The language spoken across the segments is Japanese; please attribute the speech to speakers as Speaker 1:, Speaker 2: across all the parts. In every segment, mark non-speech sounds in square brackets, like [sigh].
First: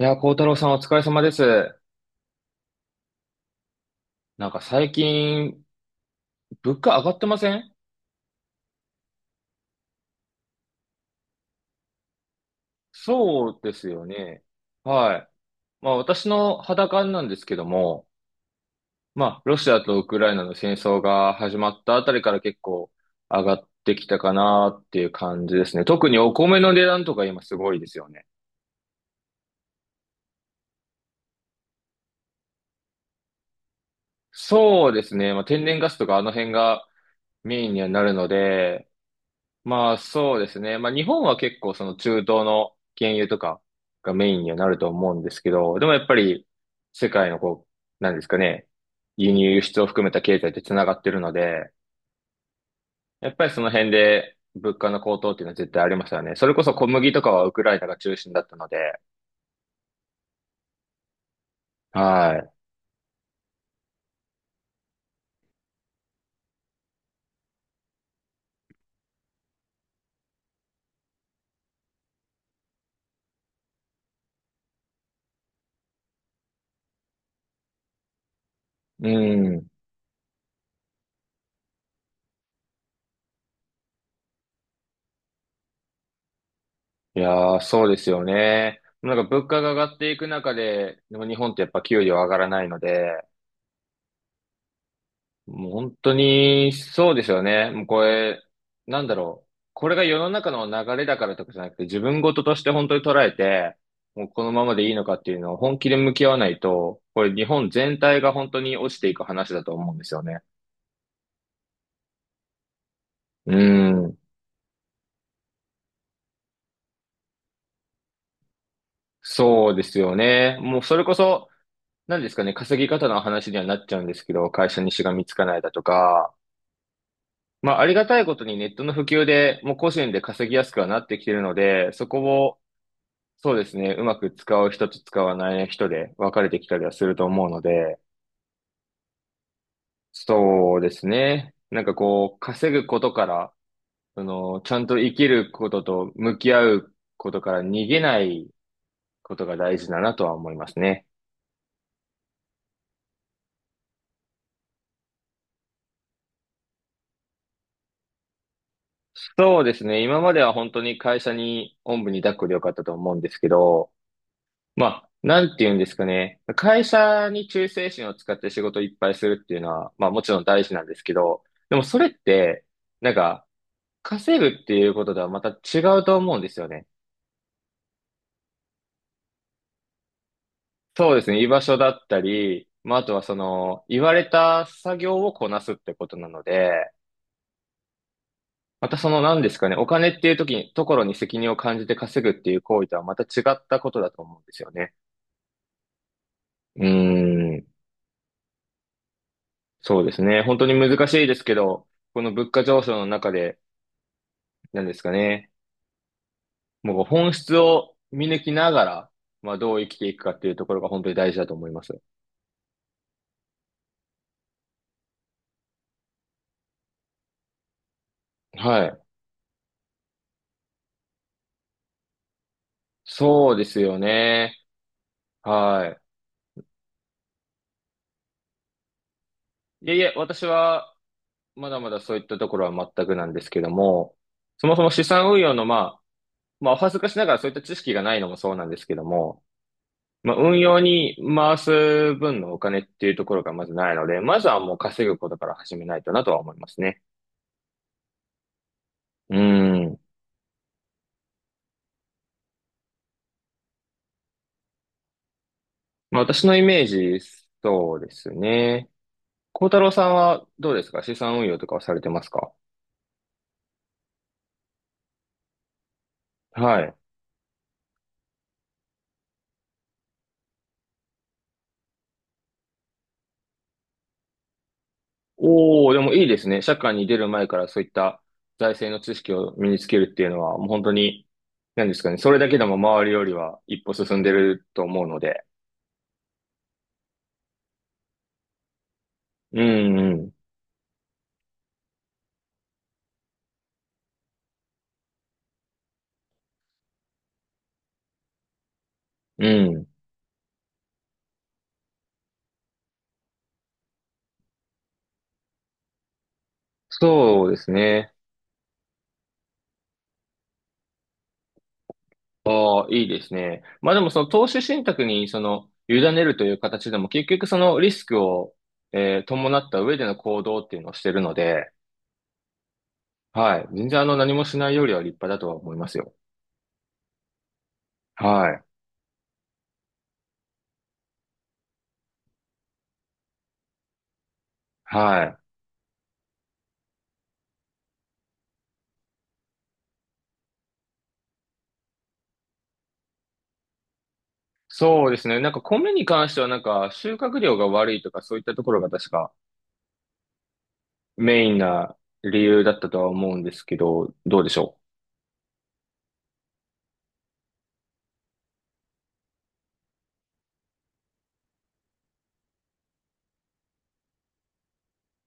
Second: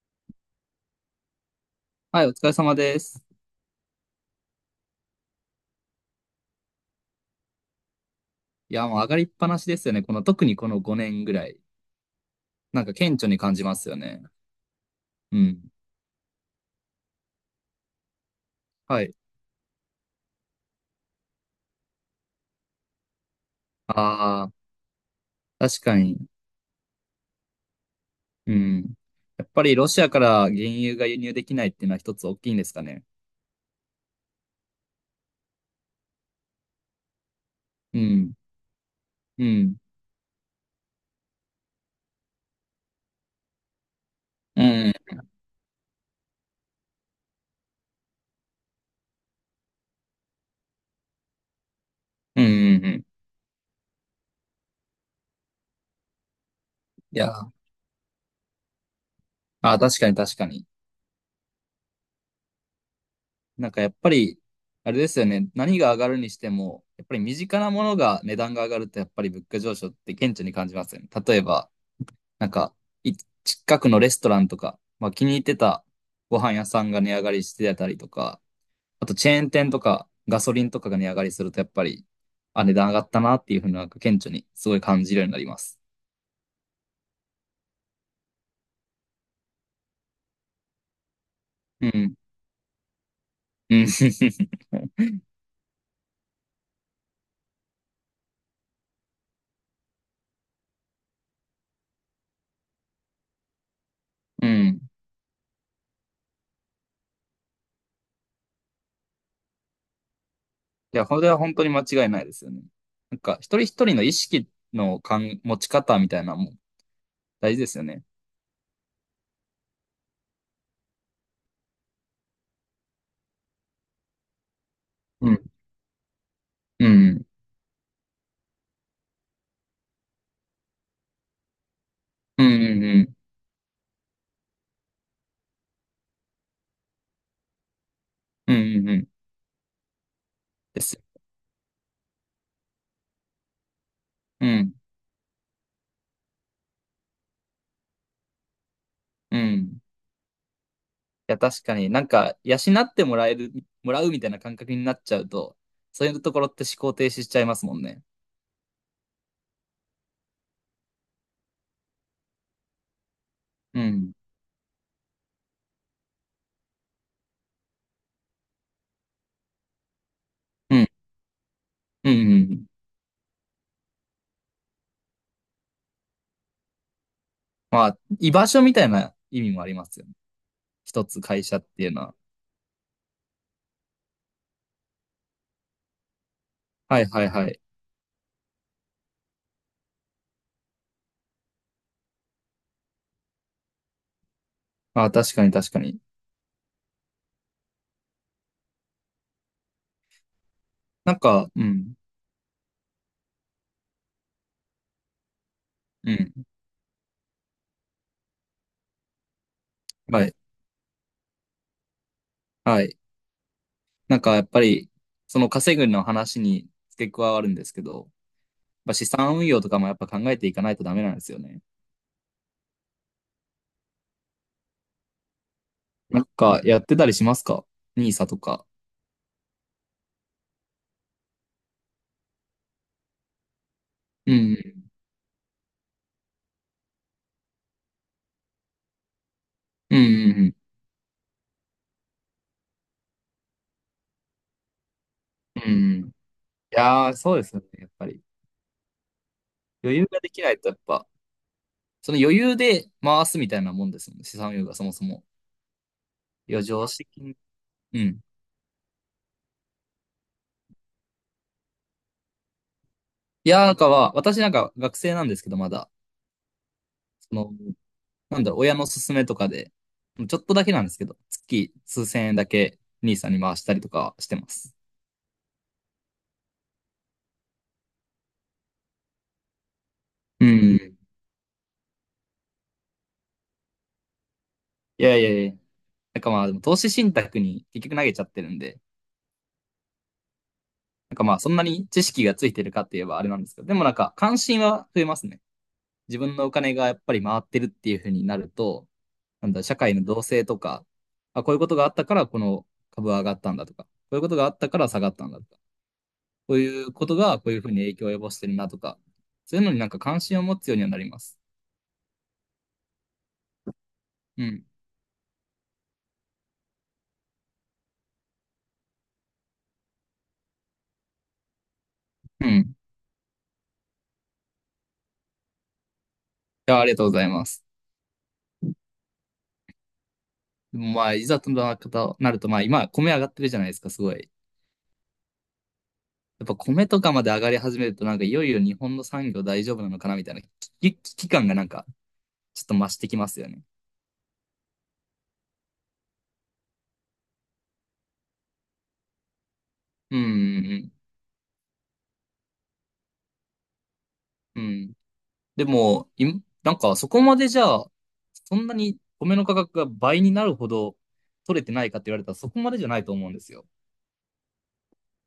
Speaker 1: いやー、幸太郎さんお疲れ様です。
Speaker 2: はい、お疲れ様です。
Speaker 1: なんか最近、物価上がってません？
Speaker 2: いや、もう上がりっぱなしですよね。この、特にこの5年ぐらい。なんか顕著に
Speaker 1: そ
Speaker 2: 感
Speaker 1: う
Speaker 2: じ
Speaker 1: で
Speaker 2: ま
Speaker 1: す
Speaker 2: すよ
Speaker 1: よ
Speaker 2: ね。
Speaker 1: ね。はい。
Speaker 2: うん。
Speaker 1: まあ私の肌感なんですけども、
Speaker 2: はい。
Speaker 1: まあロシアとウクライナの戦争が始まったあたりから結構上がってきたか
Speaker 2: ああ、
Speaker 1: なっていう感じです
Speaker 2: 確
Speaker 1: ね。
Speaker 2: か
Speaker 1: 特
Speaker 2: に。
Speaker 1: にお米の値段とか今すごいですよね。
Speaker 2: うん。やっぱりロシアから原油が輸入できないっていうのは一つ大きいんですかね。
Speaker 1: そうですね。まあ天然ガスとかあの辺がメインには
Speaker 2: う
Speaker 1: なるの
Speaker 2: ん。
Speaker 1: で、
Speaker 2: うん。
Speaker 1: まあそうですね。まあ日本は結構その中東の原油とかがメインには
Speaker 2: う
Speaker 1: なると
Speaker 2: ん。
Speaker 1: 思うんですけど、でもやっぱり世界のこう、なんですかね、輸入輸出を含めた経済って繋がってるので、
Speaker 2: うん。うん。うん
Speaker 1: やっぱりその辺で物価の高騰っていうのは絶対ありますよね。それこそ小麦
Speaker 2: い
Speaker 1: とか
Speaker 2: や、
Speaker 1: はウ
Speaker 2: あ
Speaker 1: クライナが中心だったので、
Speaker 2: あ、確かに確かに。
Speaker 1: は
Speaker 2: なんかやっぱり、あれですよね。何が上がるにしても、やっぱり身近なものが値段が上がると、やっぱり物価上昇って顕著に感じますよね。例えば、なんか、い近くのレストランとか、まあ気に入ってたご飯屋さんが値上がりしてたりとか、あ
Speaker 1: い。う
Speaker 2: とチェーン
Speaker 1: ん。
Speaker 2: 店とかガソリンとかが値上がりするとやっぱり、あ、値段上がったなっていうふうになんか顕著にすごい感じるようになります。
Speaker 1: いやー、そうですよね。なんか物価が上がっていく中で、でも日本ってやっぱ
Speaker 2: う
Speaker 1: 給料
Speaker 2: ん。
Speaker 1: 上がらないので、
Speaker 2: うん。[laughs]
Speaker 1: もう本当に、そうですよね。もうこれ、なんだろう。これが世の中の流れだからとかじゃなくて、自分事として本当に捉えて、もうこ
Speaker 2: う
Speaker 1: のまま
Speaker 2: ん。
Speaker 1: でいいのかっていうのを本気で向き合わないと、これ日本全体が本当に落ちていく話だと思うんですよね。
Speaker 2: いや、これは本当に間違いないですよね。なんか、一
Speaker 1: う
Speaker 2: 人一人の意
Speaker 1: ん。
Speaker 2: 識の感持ち方みたいなのも大事ですよね。
Speaker 1: そうですよね。もうそれこそ、何ですかね、稼ぎ方の話にはなっちゃうんですけど、会社にしがみ
Speaker 2: う
Speaker 1: つ
Speaker 2: ん。
Speaker 1: かないだとか、
Speaker 2: うん。
Speaker 1: まあありがたいことにネットの普及で、もう個人で稼ぎやすくはなってきてるので、そこ
Speaker 2: う
Speaker 1: を、
Speaker 2: ん。うん。
Speaker 1: そうですね。うまく使う人と使わない人で分かれてきたりはすると思うので、
Speaker 2: うん。うん。うんうん
Speaker 1: そう
Speaker 2: で
Speaker 1: で
Speaker 2: す。
Speaker 1: すね。なんかこう、稼ぐことから、そ
Speaker 2: う
Speaker 1: の、ち
Speaker 2: ん。
Speaker 1: ゃんと生きることと向き合うことから逃げないこ
Speaker 2: う
Speaker 1: とが大
Speaker 2: ん。
Speaker 1: 事だなとは思いますね。
Speaker 2: いや、確かになんか、養ってもらえる、もらうみたいな感覚になっちゃうと、そういうところって思考停止しちゃいますもんね。
Speaker 1: そうですね。今までは本当に会社におんぶに抱っこでよかったと思うんですけ
Speaker 2: う
Speaker 1: ど、
Speaker 2: ん。
Speaker 1: まあ、なんて言うんですかね。会社に忠誠心を使って仕事をいっぱいするっていうのは、まあもちろん大事
Speaker 2: う
Speaker 1: なん
Speaker 2: ん。
Speaker 1: ですけど、でもそれ
Speaker 2: うん。
Speaker 1: っ
Speaker 2: う
Speaker 1: て、
Speaker 2: ん
Speaker 1: なんか、稼ぐっていうこととはまた違うと思うんですよね。
Speaker 2: まあ、居場所みたいな意味もありますよね。一
Speaker 1: そう
Speaker 2: つ
Speaker 1: ですね。
Speaker 2: 会
Speaker 1: 居
Speaker 2: 社っ
Speaker 1: 場所
Speaker 2: てい
Speaker 1: だ
Speaker 2: うの
Speaker 1: っ
Speaker 2: は。
Speaker 1: たり、まあ、あとはその、言われた作業をこなすってことなので、
Speaker 2: はいはいはい。
Speaker 1: またその何ですかね、お金っていう時に、ところに責任を感じて稼ぐっていう行為とはまた違ったことだと思うんですよね。
Speaker 2: まあ、確かに確かに。
Speaker 1: うーん。そうですね。本当に難し
Speaker 2: なん
Speaker 1: いです
Speaker 2: か、
Speaker 1: け
Speaker 2: う
Speaker 1: ど、
Speaker 2: ん。
Speaker 1: この物価上昇の中で、何ですかね、
Speaker 2: うん。
Speaker 1: もう本質を見抜きながら、まあ、どう生きていく
Speaker 2: は
Speaker 1: か
Speaker 2: い。
Speaker 1: っていうところが本当に大事だと思います。
Speaker 2: はい。なんかやっぱり、その稼ぐの話に付け加わるんですけど、
Speaker 1: は
Speaker 2: まあ
Speaker 1: い。
Speaker 2: 資産運用とかもやっぱ考えていかないとダメなんですよね。
Speaker 1: そうですよね。は
Speaker 2: なんかやってたりしますかニーサとか。
Speaker 1: い。いえいえ、私は、まだまだそういったところは全くなんですけども、
Speaker 2: う
Speaker 1: そもそ
Speaker 2: ん。
Speaker 1: も資産運用の、まあ、お恥ずかしながらそういった知識がないのもそうなんですけども、
Speaker 2: うんうん
Speaker 1: まあ、
Speaker 2: うん
Speaker 1: 運用に回す分のお金っていうところがまずないので、まずはもう稼ぐことから
Speaker 2: う
Speaker 1: 始めない
Speaker 2: ん。
Speaker 1: と
Speaker 2: い
Speaker 1: なとは思いますね。
Speaker 2: やー、そうですよね、やっぱり。
Speaker 1: う
Speaker 2: 余
Speaker 1: ん。
Speaker 2: 裕ができないと、やっぱ、その余裕で回すみたいなもんですもんね、資産運用がそもそも。
Speaker 1: まあ、私
Speaker 2: い
Speaker 1: のイ
Speaker 2: や、
Speaker 1: メー
Speaker 2: 常識的
Speaker 1: ジ、
Speaker 2: に。
Speaker 1: そ
Speaker 2: う
Speaker 1: うで
Speaker 2: ん。
Speaker 1: すね。幸太郎さんはどうですか？資産運用とかはされてますか？
Speaker 2: いやー、なんかは、私なんか学生なんですけど、まだ、
Speaker 1: はい。
Speaker 2: その、なんだろう、親の勧めとかで、ちょっとだけなんですけど、月数千円だけ兄さんに回したりとかしてます。
Speaker 1: おお、でもいいですね。社会に出る前からそういった財政の知識を身につけるっていうの
Speaker 2: う
Speaker 1: は、もう本当
Speaker 2: ん。
Speaker 1: に、何ですかね。それだけでも周りよりは一歩進んでると
Speaker 2: い
Speaker 1: 思う
Speaker 2: や
Speaker 1: の
Speaker 2: いや
Speaker 1: で。
Speaker 2: いや。なんかまあ、でも投資信託に結局投げちゃってるんで、
Speaker 1: うん、うん、
Speaker 2: なんかまあ、そんなに知識がついてるかって言えばあれなんですけど、でもなんか関心は増えますね。自分のお金がやっぱり回ってるっていうふうになると、
Speaker 1: う
Speaker 2: なんだ、社
Speaker 1: ん。
Speaker 2: 会の動静とか、あ、こういうことがあったからこの株は上がったんだとか、こういうことがあったから下がったんだとか、こういうことが
Speaker 1: そ
Speaker 2: こ
Speaker 1: う
Speaker 2: う
Speaker 1: で
Speaker 2: いうふ
Speaker 1: す
Speaker 2: うに影響を
Speaker 1: ね。
Speaker 2: 及ぼしてるなとか、そういうのになんか関心を持つようにはなります。
Speaker 1: ああ、いいですね。まあでもその
Speaker 2: う
Speaker 1: 投資
Speaker 2: ん。
Speaker 1: 信託にその、委ねるという形でも結局そのリスクを、伴った上での行動っていうのをしてるので、
Speaker 2: うん。い
Speaker 1: はい。全然何もしないよりは立派だとは思いますよ。
Speaker 2: や、ありがとうございます。
Speaker 1: はい。
Speaker 2: でもまあ、いざとななると、まあ今、米上がってるじゃないですか、すごい。
Speaker 1: はい。
Speaker 2: やっぱ米とかまで上がり始めると、なんかいよいよ日本の産業大丈夫なのかなみたいな危機感がなんかちょっと増してきますよね。
Speaker 1: そうですね。なんか米に関してはなんか収穫量が悪いとかそういったところが確か
Speaker 2: うんうん
Speaker 1: メインな理由だったとは思うんですけど、どうでし
Speaker 2: うん。う
Speaker 1: ょ
Speaker 2: ん。
Speaker 1: う。
Speaker 2: でも、い、なんかそこまでじゃあ、そんなに米の価格が倍になるほど取れてないかって言われたらそこまでじゃないと思うんですよ。やっ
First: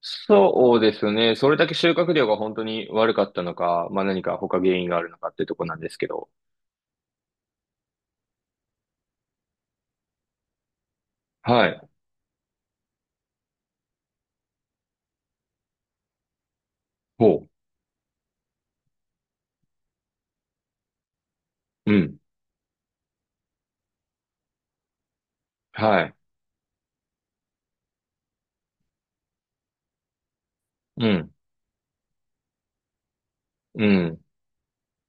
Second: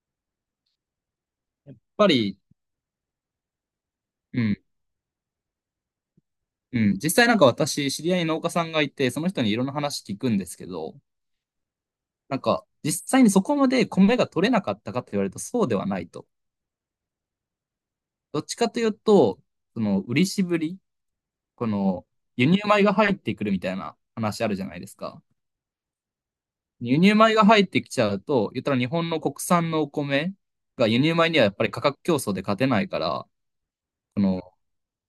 Speaker 1: そうですね。それだけ収
Speaker 2: ぱ
Speaker 1: 穫量が
Speaker 2: り、
Speaker 1: 本当に悪かったのか、まあ何か
Speaker 2: う
Speaker 1: 他
Speaker 2: ん、
Speaker 1: 原因があるのかってとこなんですけど。
Speaker 2: うん。実際なんか私、知り合いに農家さんがいて、その人にいろんな話聞くんですけど、
Speaker 1: はい。
Speaker 2: なんか実際にそこまで米が取れなかったかって言われるとそうではないと。
Speaker 1: ほ
Speaker 2: どっちかというと、その売りしぶり、こ
Speaker 1: う。う
Speaker 2: の
Speaker 1: ん。
Speaker 2: 輸入米が入ってくるみたいな話あるじゃないですか。
Speaker 1: はい。
Speaker 2: 輸入米が入ってきちゃうと、言ったら日本の国産のお米が輸
Speaker 1: う
Speaker 2: 入米
Speaker 1: ん。
Speaker 2: にはやっぱり価格競争で勝てないから、
Speaker 1: う
Speaker 2: そ
Speaker 1: ん。
Speaker 2: の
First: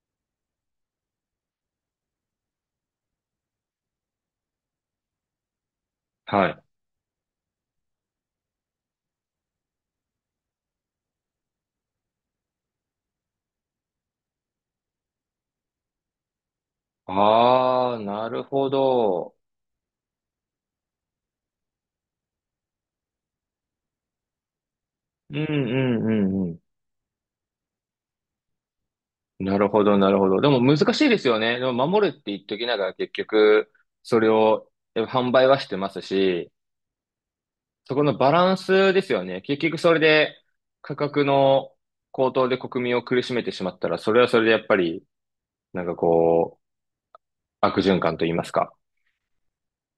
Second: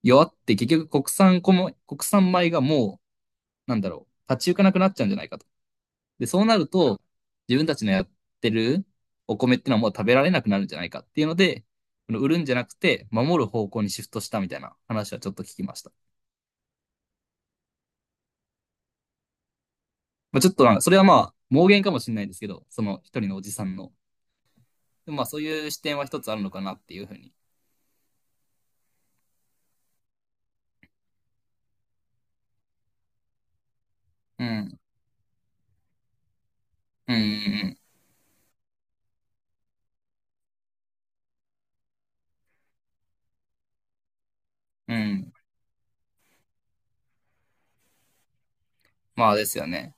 Speaker 2: 弱って結局国産米がもう、なんだろう、立ち行かなくなっちゃうんじゃないかと。で、そう
Speaker 1: は
Speaker 2: な
Speaker 1: い。
Speaker 2: ると、自分たちのやってるお米ってのはもう食べられなくなるんじゃないかっていうので、この売るんじゃなくて、守る方向にシフトしたみたいな話はちょっと聞きました。
Speaker 1: ああ、なるほど。
Speaker 2: まあ、ちょっとなんか、それはまあ、妄言かもしれないですけど、その一人のおじさんの。でもまあ、
Speaker 1: う
Speaker 2: そう
Speaker 1: ん、う
Speaker 2: いう視点は一つある
Speaker 1: ん、
Speaker 2: の
Speaker 1: うん。
Speaker 2: かなっていうふうに。
Speaker 1: なるほど、なるほど。でも難しいですよね。でも守るって言っときながら結局、それ
Speaker 2: う
Speaker 1: を
Speaker 2: ん。
Speaker 1: 販売はしてますし、
Speaker 2: うんうん
Speaker 1: そこのバランスですよね。結局それで価格の高騰で国民を苦しめてしまったら、それはそれでやっぱ
Speaker 2: うん。
Speaker 1: り、
Speaker 2: うん
Speaker 1: なんかこう、悪循環と言いますか。
Speaker 2: まあですよね。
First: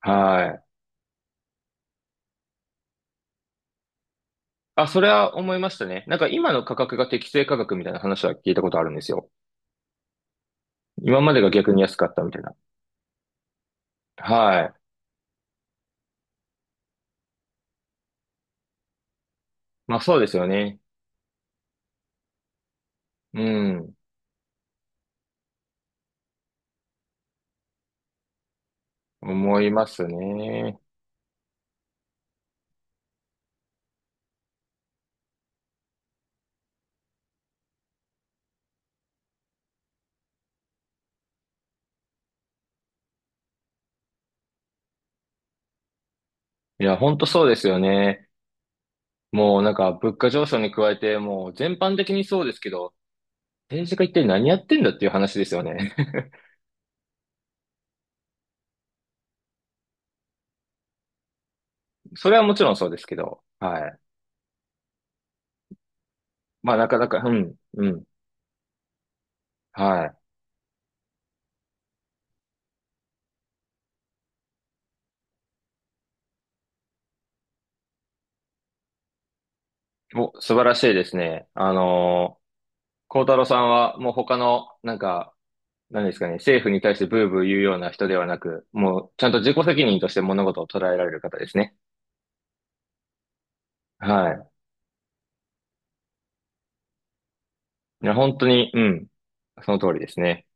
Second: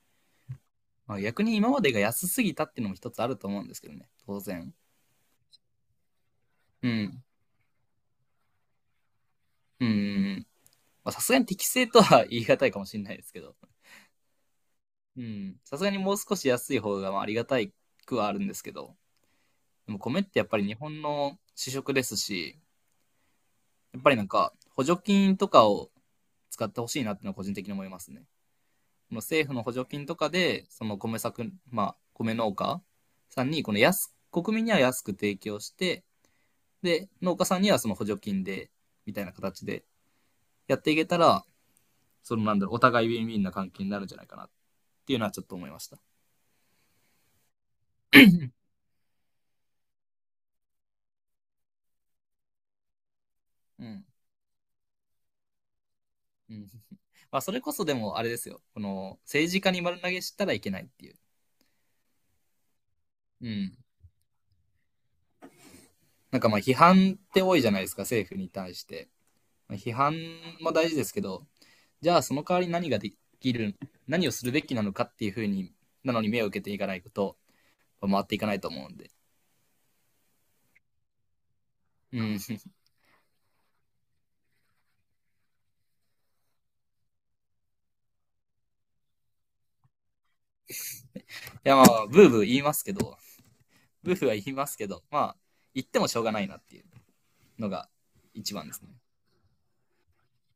Speaker 1: はい。
Speaker 2: まあ、逆に今までが安すぎたっていうのも一つあると思うんですけどね。当然。
Speaker 1: あ、それは思いましたね。なんか今の価
Speaker 2: う
Speaker 1: 格が
Speaker 2: ん。
Speaker 1: 適正価格みたいな話は聞いたことあるんですよ。
Speaker 2: うんうんうん。まあ
Speaker 1: 今
Speaker 2: さす
Speaker 1: ま
Speaker 2: が
Speaker 1: で
Speaker 2: に
Speaker 1: が
Speaker 2: 適
Speaker 1: 逆に
Speaker 2: 正
Speaker 1: 安
Speaker 2: と
Speaker 1: かった
Speaker 2: は [laughs]
Speaker 1: みた
Speaker 2: 言
Speaker 1: い
Speaker 2: い
Speaker 1: な。
Speaker 2: 難いかもしれないですけど。
Speaker 1: はい。
Speaker 2: うん。さすがにもう少し安い方がまあありがたいくはあるんですけど。で
Speaker 1: ま
Speaker 2: も
Speaker 1: あそう
Speaker 2: 米っ
Speaker 1: です
Speaker 2: てや
Speaker 1: よ
Speaker 2: っぱり日
Speaker 1: ね。
Speaker 2: 本の主食ですし、
Speaker 1: うん。
Speaker 2: やっぱりなんか補助金とかを使ってほしいなっていうのは個人的に思いますね。この政府
Speaker 1: 思
Speaker 2: の
Speaker 1: い
Speaker 2: 補
Speaker 1: ま
Speaker 2: 助金
Speaker 1: す
Speaker 2: とかで、
Speaker 1: ね。
Speaker 2: その米作、まあ米農家さんにこの安、国民には安く提供して、で、農家さんにはその補助金で、みたいな形でやっていけたら、そのなんだろう、お互いウィンウィンな関係になるんじゃないかなっていうのはちょっと思いました。
Speaker 1: いや、ほんとそうですよね。もうなんか物価上昇に加えて、もう全般的にそうですけど、
Speaker 2: う
Speaker 1: 政治家
Speaker 2: ん。
Speaker 1: 一体何やってんだっていう話ですよね。
Speaker 2: うん。[laughs] まあ、それこそでもあれですよ。この、政治家に丸投げしたらいけないっていう。
Speaker 1: [laughs] それはもちろんそうですけど、
Speaker 2: うん。
Speaker 1: はい。
Speaker 2: なんかまあ、
Speaker 1: ま
Speaker 2: 批
Speaker 1: あなかなか、
Speaker 2: 判っ
Speaker 1: う
Speaker 2: て
Speaker 1: ん、
Speaker 2: 多いじゃない
Speaker 1: う
Speaker 2: ですか、
Speaker 1: ん、
Speaker 2: 政府に対して。まあ批
Speaker 1: は
Speaker 2: 判
Speaker 1: い。
Speaker 2: も大事ですけど、じゃあその代わり何ができる、何をするべきなのかっていうふうに、なのに目を受けていかないこと、回っていかないと思うんで。
Speaker 1: お、素晴らしいですね。
Speaker 2: うん。[laughs] い
Speaker 1: 孝太郎さんはもう他の、なんか、何ですかね、政府に対してブーブー言うような人ではなく、もうちゃんと自己責任として物事を捉えられる方ですね。
Speaker 2: やまあ、ブーブー言いますけど、ブフ
Speaker 1: は
Speaker 2: は言
Speaker 1: い。
Speaker 2: いますけど、まあ、言ってもしょうがないなっていうのが
Speaker 1: いや、本当
Speaker 2: 一番
Speaker 1: に、
Speaker 2: で
Speaker 1: う
Speaker 2: すね。
Speaker 1: ん、その通りですね。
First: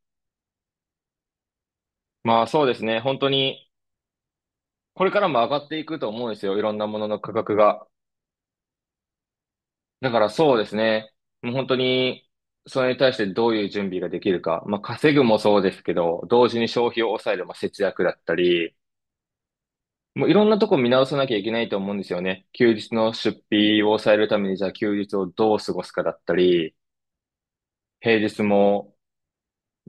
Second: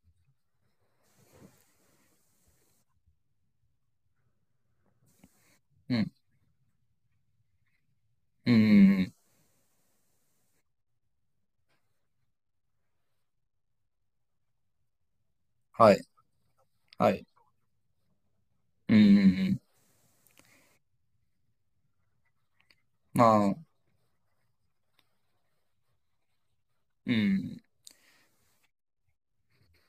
Speaker 1: まあそうですね、本当に、これからも上がってい
Speaker 2: う
Speaker 1: くと
Speaker 2: ん。
Speaker 1: 思うんですよ。いろんなものの価格が。
Speaker 2: うんうんうん。
Speaker 1: だからそうですね。もう本当に、それに対してどういう準備ができるか。まあ、稼ぐもそうです
Speaker 2: は
Speaker 1: け
Speaker 2: い。
Speaker 1: ど、同時に消費を
Speaker 2: はい。
Speaker 1: 抑える、まあ、節約だったり、
Speaker 2: うんうんうん。
Speaker 1: もういろんなとこ見直さなきゃいけないと思うんですよね。休日の
Speaker 2: ま
Speaker 1: 出
Speaker 2: あ、
Speaker 1: 費を抑えるために、じゃあ休日をどう過ごすかだったり、
Speaker 2: うん。
Speaker 1: 平日も、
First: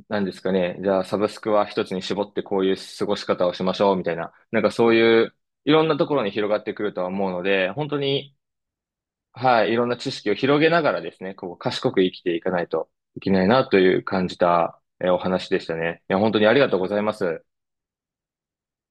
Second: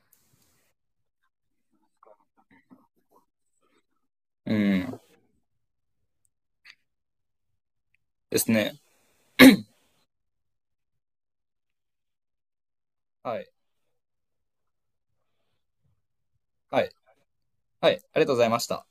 Speaker 1: 何ですかね。じゃあサブスクは一つに絞ってこういう過ごし方をしましょう、みたいな。
Speaker 2: う
Speaker 1: なんかそう
Speaker 2: ん。
Speaker 1: いう、いろんなところに広がってくるとは思うので、本当に、
Speaker 2: ですね。
Speaker 1: はい、いろんな知識を広げながらですね、こう、賢く生きていかないといけ
Speaker 2: は
Speaker 1: ない
Speaker 2: い。
Speaker 1: なという感じた、お話でしたね。いや、本当にありがとう
Speaker 2: は
Speaker 1: ご
Speaker 2: い。
Speaker 1: ざいます。
Speaker 2: はい。ありがとうございました。